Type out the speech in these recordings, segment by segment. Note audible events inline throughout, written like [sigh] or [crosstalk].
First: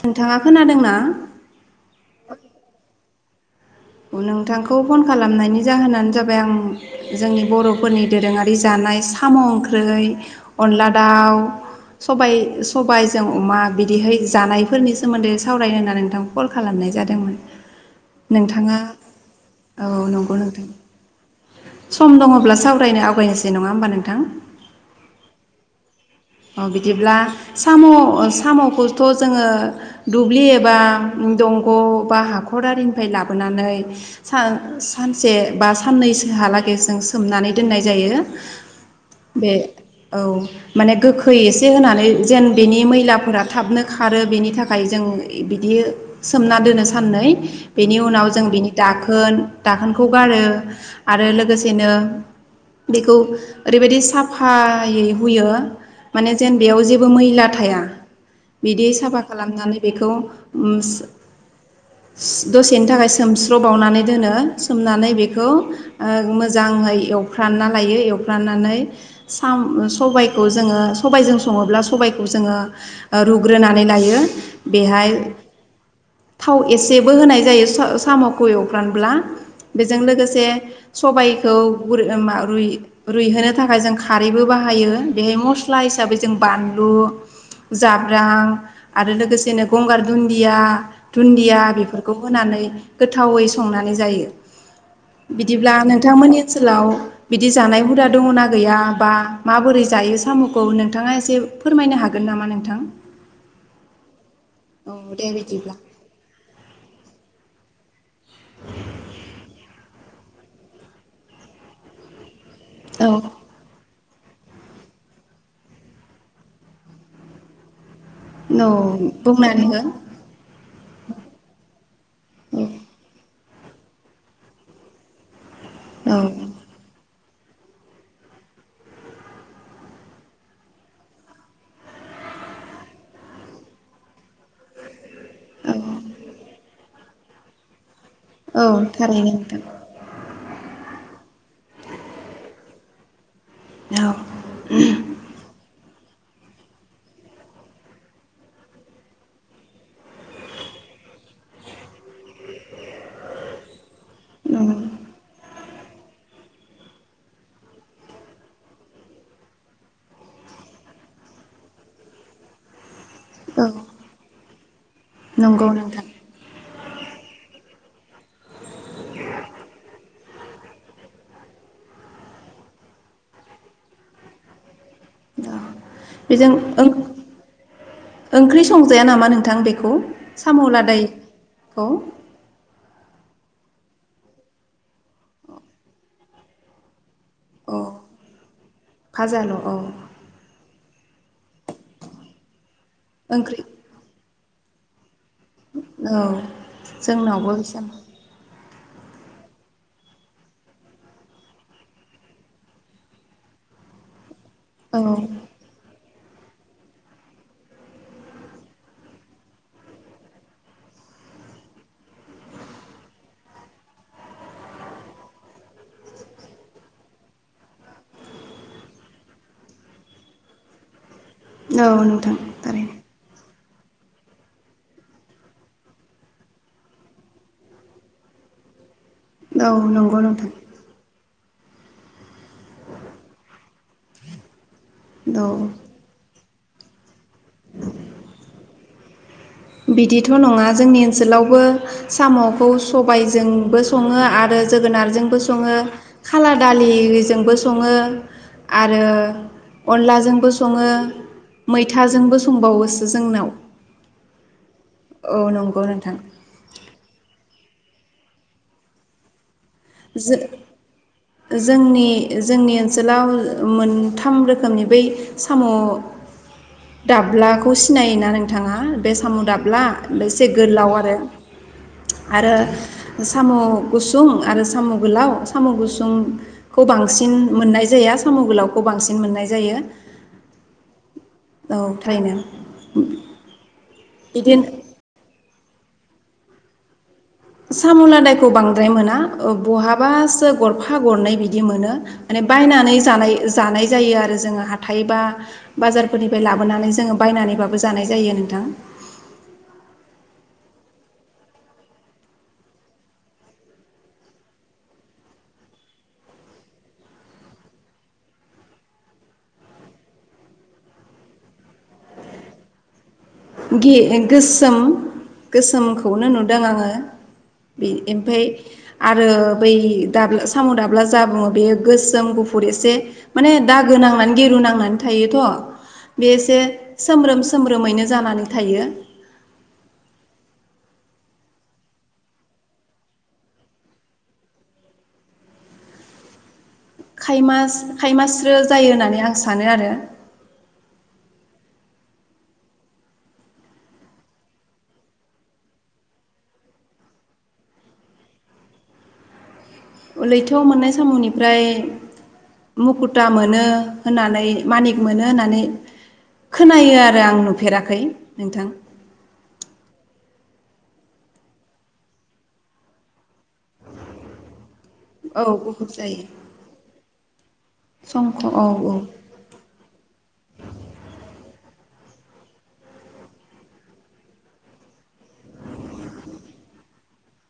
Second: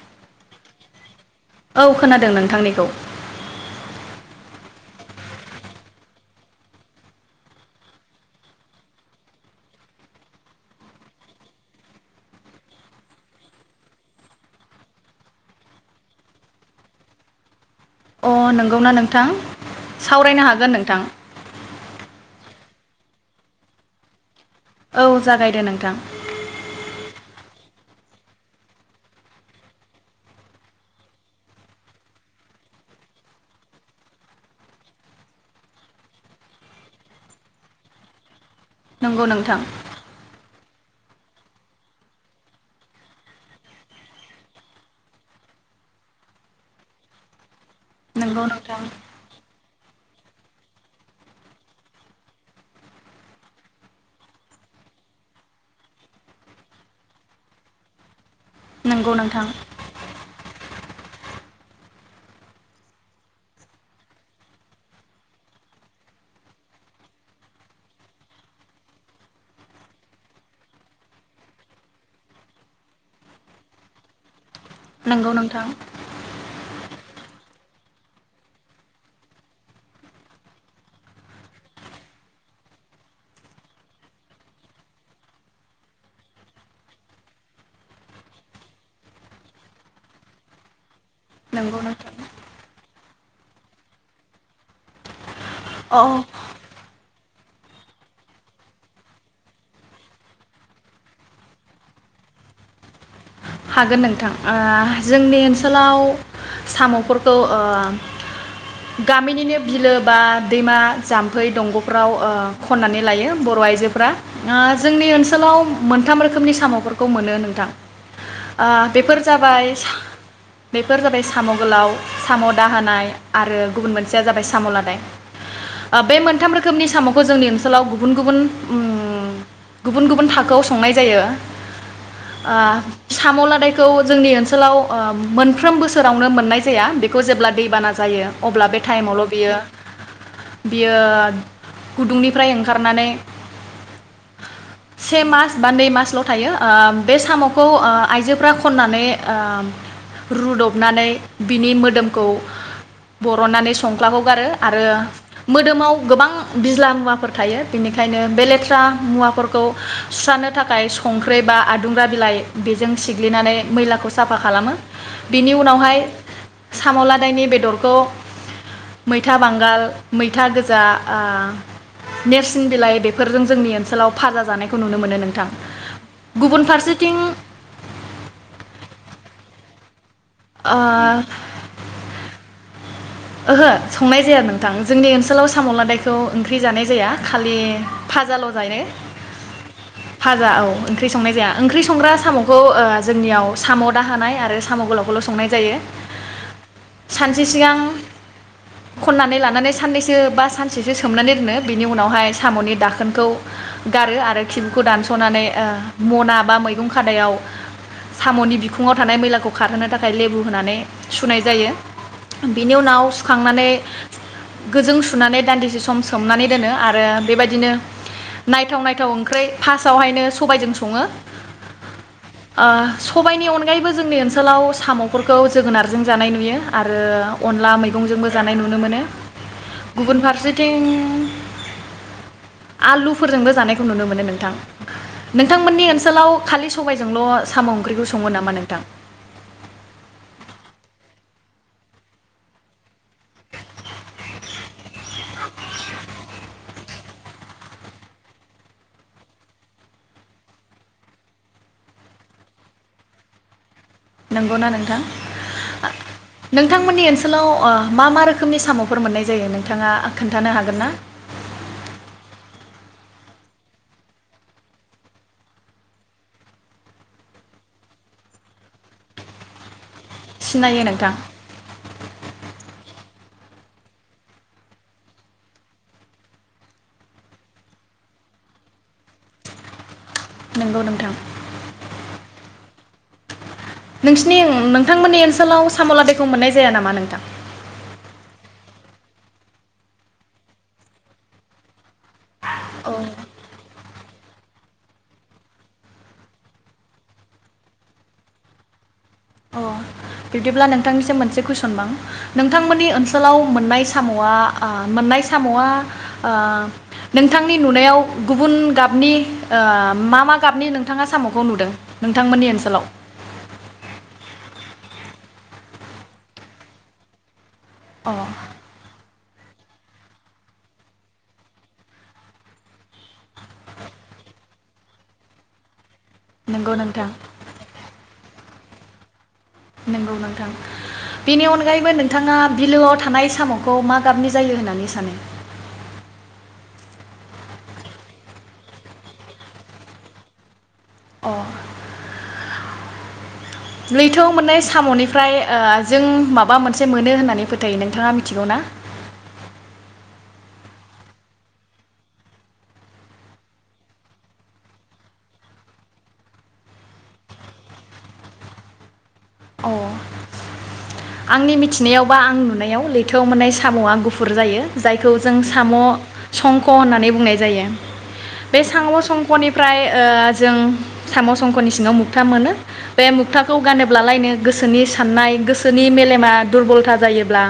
नोंथांङा खोनादोंना? औ खोनादों नोंथांनिखौ। नोंथांखौ फन खालामनायनि जाहोनानो जाबाय आं जोंनि बर'फोरनि दोरोंङारि जानाय साम' ओंख्रि अनला दाव सबाय सबायजों अमा बिदिहै जानायफोरनि सोमोन्दै सावरायनो होननानै नोंथांखौ कल खालामनाय जादोंमो। नोंथां नोंगौना नोंथां? सावरायनो हागोन नोंथां। सम दंङब्ला सावरायनो आवगायहसै नंङा होमबा नोंथां? औ जागायदो नोंथां। अ बिदिब्ला साम' साम'खौथ' जोंङो दुब्लि एबा दंग' बा हाखरारिनिफ्राय लाबोनानै सा-सानसे बा साननैसोहालागै जों सोमनानै दोननाय जायो। नंगौ बे नोंथां औ माने गोखै एसे होनानै जेन बेनि मैलाफोरा थाबनो खारो बेनि थाखाय जों बिदि सोमना दोनो साननै बेनि उनाव नंगौ जों बिनि नोंथां दाखोन दाखोनखौ गारो आरो लोगोसेनो बेखौ ओरैबायदि साफायै हुयो। माने जेन बेयाव जेबो मैला थाया। बिदि नंगौ साफा नोंथां खालामनानै बेखौ उम दसेनि थाखाय सोमस्र'बावनानै दोनो सोमनानै बेखौ ओ मोजांङै एवफ्रानना लायो एवफ्राननानै सबायखौ जोंङो सबबायजों संङोब्ला सबायखौ जोंङो ओ रुग्रोनानै लायो। बेहाय नंगौ नोंथां थाव एसे जेबो होनाय जायो स साम'खौ एवफ्रानब्ला बेजों लोगोसे सबायखौ रुग्रो रुइहोनो थाखाय जों खारैबो बाहायो बे मस सिख्ला हिसाबै जों बानलु जाब्रां आरो लोगोसेनो गंगार दुदिया दुन्दिया नंगौ नोंथां बेफोरखौ होनानै गोथावै संनानै जायो। बिदिब्ला अ नोंथांमोननि ओनसोलाव बिदि जानाय हुदा दंङना गैया बा माबोरै जायो साम' औ नोंथांङा एसे फोरमायनो हागोन नामा नोंथां? हागोन नोंथां औ ओ दे जोंनि ओ बिदिब्ला ओनसोलाव साम'फोरखौ‌ ओ गामिनिनो बिलो बा दैमा जाम्फै दंग'फ्राव ओ खननानै औ लायो बर' आइजोफोरा। ओ जोंनि ओनसोलाव मोनथाम रोखोमनि साम'फोरखौ मोनो नोंथां। ओ औ बेफोर बुंनानै जाबाय हो बेफोर जाबाय साम' गोलाव साम' औ दाहोनाय आरो गुबुन मोनसेया जाबाय साम'लादाय। ओ औ बे मोनथाम रोखोमनि साम' खौ जोंनि ओनसोलाव गुबुन-गुबुन उम गुबुन-गुबुन थाखोआव संनाय जायो ओ। साम' लादायखौ जोंनि ओनसोलाव उम औ मोनफ्रोम बोसोरावनो मोननाय जाया बे जेब्ला दैबाना जायो औ अब्ला बे थाइयेमावल थारैनो बेयो नोंथां बियो गुदुं निफ्राय खारनानै औ से मास बा नै मास ल' थायो ओ बे साम'खौ ओ आइजोफ्रा खननानै ओ रुदबनानै बिनि मोदोमखौ बरननानै सु खंख्लाखौ गारो आरो मोदोमाव गोबां बिज्ला मुवाफोर थायो बेनिखायनो बे लेथ्रा मुवाफोरखौ सुस्रांनो थाखाय संख्रि बा आदुंग्रा बिलाइ बेजों सिग्लिनानै औ मैलाखौ साफा खालामो। बिनि नंगौ उनावहाय नोंथां साम'लादायनि बेदरखौ मैथा बांगाल मैथा गोजा ओ नेरसिं बिलाइ बेफोरजों जोंनि ओनसोलाव भाजा जानाय खौ नुनो मोनो नोंथां औ बेजों गुबुन फारसेथिं ओंख्रि संजाया नामा नोंथां बेखौ? साम' लादायखौ ओहो संनाय जाया नोंथां जोंनि ओनसोलाव साम' लादायखौ ओंख्रि जानाय जाया। खालि अ भाजाल' जायो फाजाल' औ भाजा औ ओंख्रि संनाय जाया ओंख्रि संग्रा साम'खौ जोंनियाव ओंख्रि साम' दाहानाय आरो आरो साम' गोलावखौलसो संनाय जायो औ सानसे जोंनावबो सिगां साम' खन्नानै लानानै साननैसो बा सानसेसो सोमनानै दोनो बिनि उनावहाय साम'नि दाखोनखौ गारो आरो खिबुखौ औ दानस'नानै मना बा मैगं खादायाव साम'नि बिखुङाव थानाय मैलाखौ खारहोनो थाखाय लेबु होनानै सुनाय जायो बेनि उनाव सुखांनानै गोजों सुनानै दान्दिसे सम सोमनानै दोनो आरो बेबायदिनो नायथाव नायथाव ओंख्रै फासावहायनो सबायजों सङो। औ नोंथां ओ थारैनो। सबायनि अनगायैबो जोंनि ओनसोलाव साम'फोरखौ जोगोनारजों जानाय नुयो आरो अनला मै मैगंजोंबो जानाय नुनो मोनो। औ गुबुन नंगौ नोंथां फारसेथिं आलुफोरजोंबो जानायखौ नुनो मोनो नोंथां। औ नोंथांमोननि ओनसोलाव खालि स सबायजोंल' साम' ओंख्रिखौ सङो नामा नोंथां? बिदिथ' नङा जोंनि ओनसोलावबो साम'खौ सबायजोंबो सङो आरो जोगोनारजोंबो सङो खाला दालिजोंबो सङो आरो अनलाजोंबो सङो मैथाजोंबो संबावोसो जोंनाव। नंगौना नोंथां औ नंगौ नोंथां नोंथांमोननि ओनसोलाव ओ मा मा रोखोमनि साम'फोर मोननाय जायो नों जो-जोंनि जोंनि ओनस सोलाव मोनथाम रोखोमनि बै साम' दाब्लाखौ सिनायोना नोंथाङा बे साम' दाब्ला एसे सिनायो गोलाव नोंथां आरो साम' गुसुं आरो साम' गोलाव साम' गुसुंखौ बांसिन मोननाय जाया साम' गोलावखौ बांसिन मोननाय जायो। नंगौ नोंथां। औ थारैनो उ उ। नोंसिनि उ नोंथांमोननि ओनसोलाव साम' लादायखौ मोननाय जाया नामा नोंथां? साम' लादायखौ बांद्राय मोना बहाबासो गरफा गरनै बिदि मोनो। माने औ बायनानै जानाय-जानाय जायो आरो। जोङो हाथायबा बाजारफोरनिफ्राय लाबोनानै जोङो बायनानैबाबो जानाय जायो नोंथां। अ बिब्दिब्ला नोंथांनिसिम मोनसे कुइसन बां नोंथांमोननि ओनसोलाव मोननाय साम'आ मोननाय साम'आ नोंथांनि नुनायाव गुबुन गाबनि मा मा गाबनि नोंथाङा साम'खौ नुदों नोंथांमोननि ओनसोलाव? गि-गोसोम गोसोमखौनो नुदों आङो। बि अ ओमफाय आरो बै दाब्ला साम' दाब्ला जा बुङो बेयो गोसोम गुफुर एसे माने दागो नांनानै गिरु नांनानै थायोथ' बेसे नंगौ नोंथां सोम्रोम सोम्रोमैनो जानानै थायो नंगौ नोंथां बेनि अनगायैबो नोंथाङा बिलोआव थानाय साम'खौ मा गाबनि जायो होननानै सानो? खायमास खायमास्रो जायो होननानै आं सानो आरो अ लैथो मोननाय साम'निफ्राय जों माबा मोनसे मोनो होननानै फोथायो नोंथाङा मिथिगौ ना? लैथोआव मोननाय साम'निफ्राय मुखुथा मोनो होननानै मानिक मोनो होननानै खोनायो आरो आं नुफेराखै नोंथां। अ आंनि मिथिनायाव बा आं नुनायाव लैथोआव मोननाय साम'आ गुफुर जायो। जायखौ जों औ साम' गुफुर जायो संख' होननानै बुंनाय जायो संख' बे औ साम' औ संख'निफ्राय जों साम' संख'नि सि सिङाव मुथा मोनो बे मुथाखौ गा ब्लालायनो गोसोनि साननाय गोसोनि मेलेमा दुरबलथा जायोब्ला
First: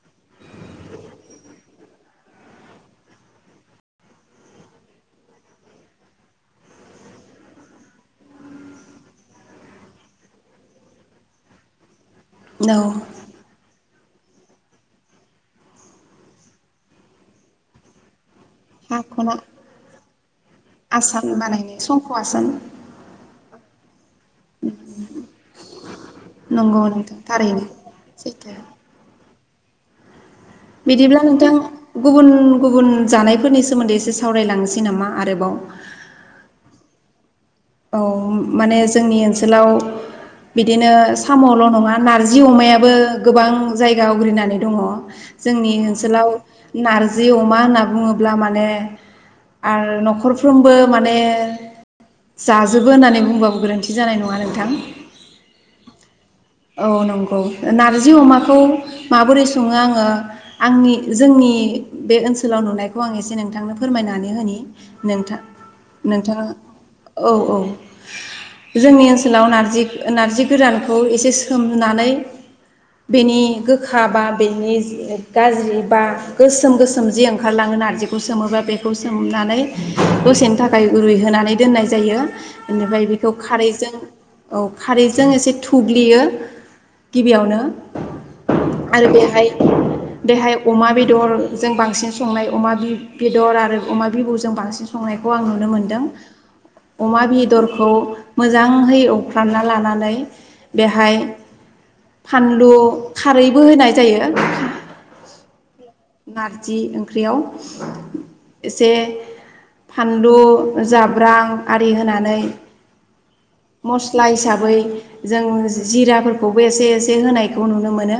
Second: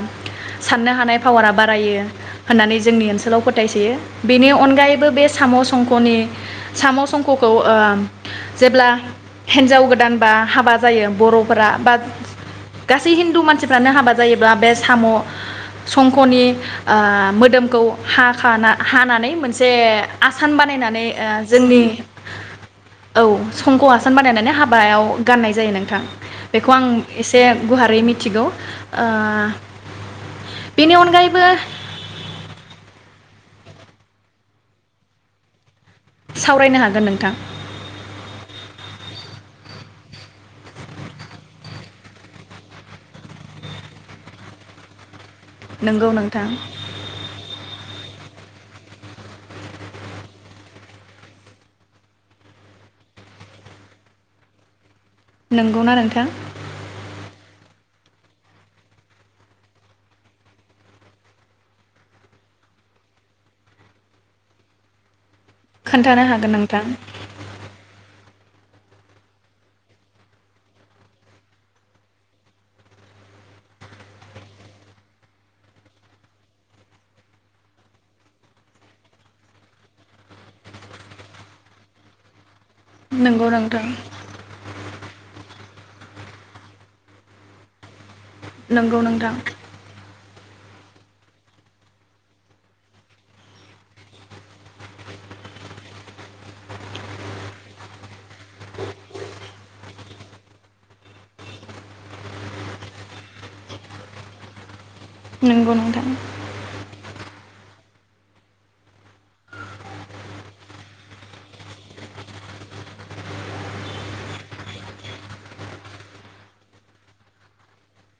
साननो हानाय पावारा बारायो होननानै जोंनि ओनसोलाव फोथायसयो बेनि अनगायैबो बे साम'ख'नि साम' संख'खौ जेब्ला हिन्जाव गोदान बा हाबा जायो बर'फोरा बा औ गासै हिन्दु मानसिफ्रानो हाबा जायोबा बे साम' संखनि मोदोमखौ हा हानानै साख'ना मोनसे आसान बानायनानै आसान बानायनाय जोंनि संख' आसान औ संख' आसान सान बानायनानै हाबायाव गाननाय जायो नोंथां बेखौ नंगौ आं नोंथां एसे थारैनो गुवारै मिथिगौ। सैथो बा बिदिब्ला नोंथां गुबुन गुबुन जानायफोरनि सोमोन्दै एसे सावरायलांनोसै नामा? आरोबाव सावरायनो हागोन नोंथां औ माने जोंनि ओनसोलाव बिदिनो साम'ल' नङा नारजि अमायाबो गोबां जायगा आवग्रिनानै दङ जोंनि नंगौ ओनसोलाव नोंथां नारजि अमा होननानै बुङोब्ला माने आरो न'खरफ्रोमबो माने जाजोबो होननानै बुंबाबो गोरोन्थि जानाय नङा नोंथां नंगौना नोंथां? औ नंगौ नारजि अमाखौ माबोरै सङो आङो आंनि जोंनि बे ओनसोलाव नुनायखौ आं एसे नोंथांनो फोरमायनानै होनि नोंथां खोन्थानो नोंथाङा हागोन नोंथां औ औ जोंनि ओनसोलाव नारजि नार्जि गोरानखौ एसे सोमनानै बेनि गोखा बा बेनि गाज्रि बा गोसोम गोसोम जि ओंखारलाङो नार्जिखौ सोमोबा बेखौ सोमनानै दसेनि थाखाय रुइहोनानै दोननाय जा जायो बेनिफ्राय बेखौ नंगौ नोंथां खारैजों औ खारैजों एसे थुग्लियो गिबियावनो नंगौ आरो नोंथां बेहाय बेहाय अमा बेदर जों बांसिन संनाय अमा बि बेदर आरो अमा बिबुजों बांसिन संनायखौ आं नुनो मोनदों। अमा बेदरखौ मोजांहै एवफ्रामना लानानै बेहाय फानलु खारैबो होनाय जायो। नंगौ नोंथा नारजि ओंख्रियाव एसे फानलु जाब्रां आरि होनानै मस्ला हिसाबै जों जिराफोरखौबो एसे एसे होनायखौ नुनो मोनो।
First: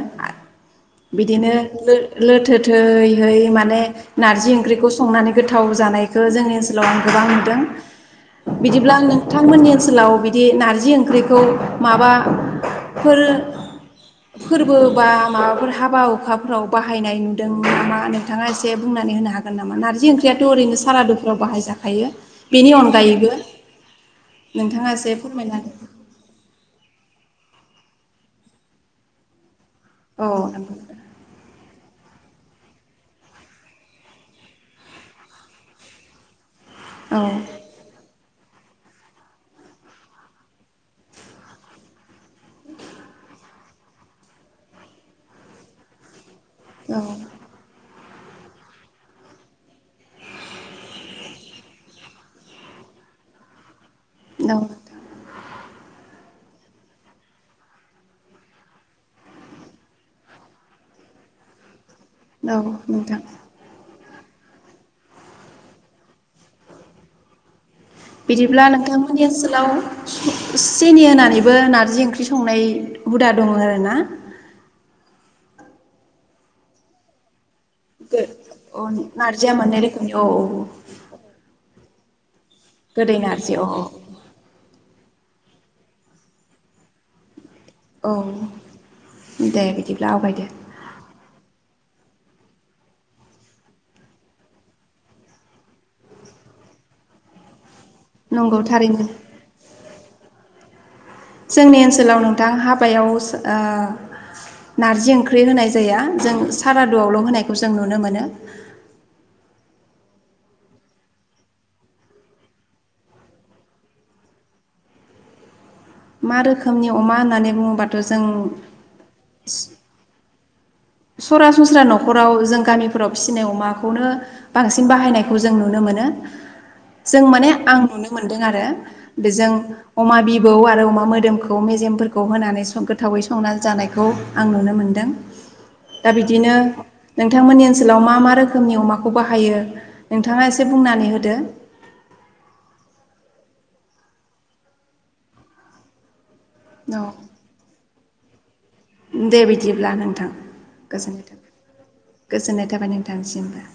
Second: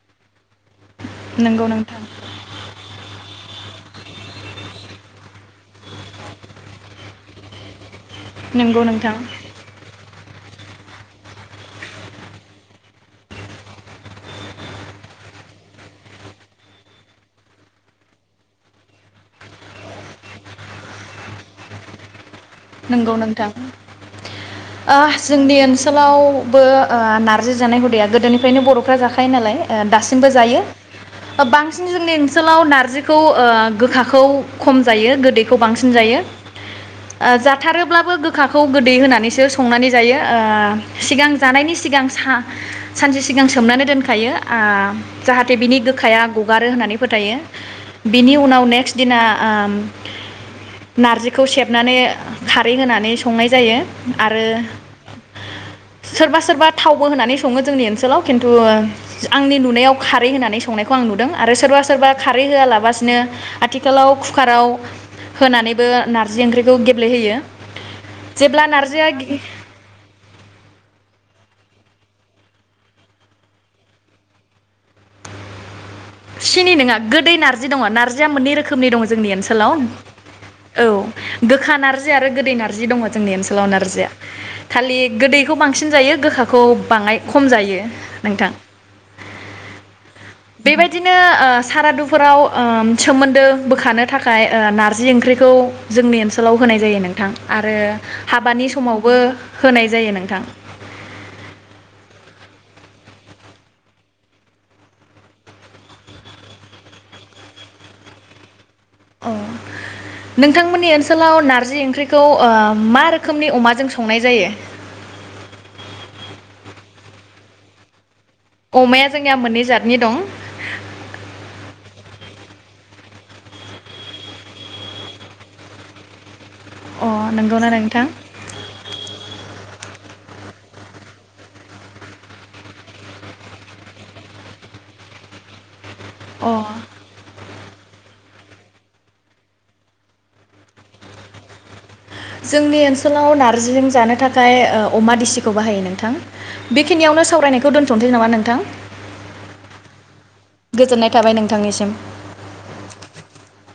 बिदिनो नंगौ लो नोंथां लोथो होयै होयै माने नारजि ओंख्रिखौ संनानै गोथाव जानायखौ जोंनि ओनसोलाव आं गोबां नुदों। नंगौ बिदिब्ला नोंथां नोंथामोन्नि ओनसोलाव बि बे नारजि ओंख्रिखौ माबा फोर फोरबो बा माबाफोर हाबा हुखाफोराव बाहायनाय नु दों नामा नोंथाङा एसे बुंनानै होनो हागोन नामा? नारजि ओंख्रियाथ ओरैनो सारादुफ्राव बाहायजाखायो। बेनि नंगौ अनगायैबो नोंथां नोंथाङा ओ एसे फोरमायना जोंनि हो। ओनसोलावबो ओ नार रजि जानाय हुदाया गोदोनिफ्रायनो बरफ्रा जाखायो नाला औ दासिमबो जायो। नंगौ बां सिन जोंनि ओनसोलाव नारजिखौ ओ गोखाखौ खम जायो गोदैखौ बांसिन जायो। औ ओ जाथारोब्लाबो गो खाखौ गोदै होनानैसो संनानै जायो ओ सिगां जानायनि सिगां सा-सानसे सिगां सोमनानै मोनखायो ओ जाहाथे बिनि गोखाया गगारो होननानै औ फोथायो। बिनि उनाव नेक्ट दिना ओम नारजिखौ सेबनानै खारै होनानै संनाय जायो। आरो औ सोरबा सोरबा थावबो होनानै सङो जोंनि ओनसोलाव खिन्थु ओ आंनि नुनायाव खारै होनानै संनायखौ आं नुदों आरो सोरबा सोर सोरबा खारै औ होआलाबासिनो नोंथां आथिखाल खालाव कुखाराव होनानैबो नारजि ओंख्रिखौ गे ब्लेहोयो बिदिब्ला नोंथांमोननि ओनसोलाव सेनि होना नैबो नारजि ओंख्रि संनाय हुदा दङो आरोना सिनि नोङा गोदै नार जि दङ नारजिया मोननै अ रोखोमनि दं जोंनि नारजिया ओनसोलाव। मोननै रोखोमनि औ औ गोखा नारजि [unintelligible] दै नारजि दङ गोदै जोंनि नारजि अ ओनसोलाव नारजिया खालि गोदैखौ बांसिन जायो गोखाखौ बाङाय ख औ दे बिदिब्ला आवगायदो बेबादिनो सारादुफोराव ओ सोमोन्दो बोखांनो थाखाय ओ नारजि ओंख्रिखौ जोंनि ओनसोलाव होनाय जायो नोंथां आरो नंगौ हाबानि थारैनो समावबो होनाय जायो नोंथां जोंनि ओनसोलाव नोंथां हाबायाव ओ नारजि ओंख्रि होनाय जाया जों सारादुआवल' होनायखौ जों नुनो मोनो। औ नोंथांमोननि ओनसोलाव नारजि ओंख्रिखौ ओ मा रोखोमनि अमाजों संनाय जायो? मा रोखोमनि अमा होननानैे बुङो बाथ' अमाया जोंनिया मोननै जातनि दं सरासनस्रा न'खराव जों गामिफोराव फिसिनाय अमाखौनो बांसिन बाहायनायखौ जों नुनो मोनो। अ जों माने नंगौना आं नोंथां नुनो मोनदों आरो बेजों अमा बिबौ आरो अमा मोदोमखौ मेजेमफोरखौ होनानै गोथावै संना जानायखौ आं नुनो मोनदों। दा अ बिदिनो नोंथांमोननि ओनसोलाव मा मा रोखोमनि अमाखौ बाहायो नोंथाङा एसे बुंनानै होदो? जोंनि ओनसोलाव नारजिजों जानो थाखाय ओ अमा दिसिखौ बाहायो नोंथां औ बेखिनियावनो सावरायनायखौ दोनथ'नोसै नामा नों नोंथां दे बिदिब्ला नोंथां गोजोननाय थाबाय गोजोननाय थाबाय नोंथांनिसिमबो।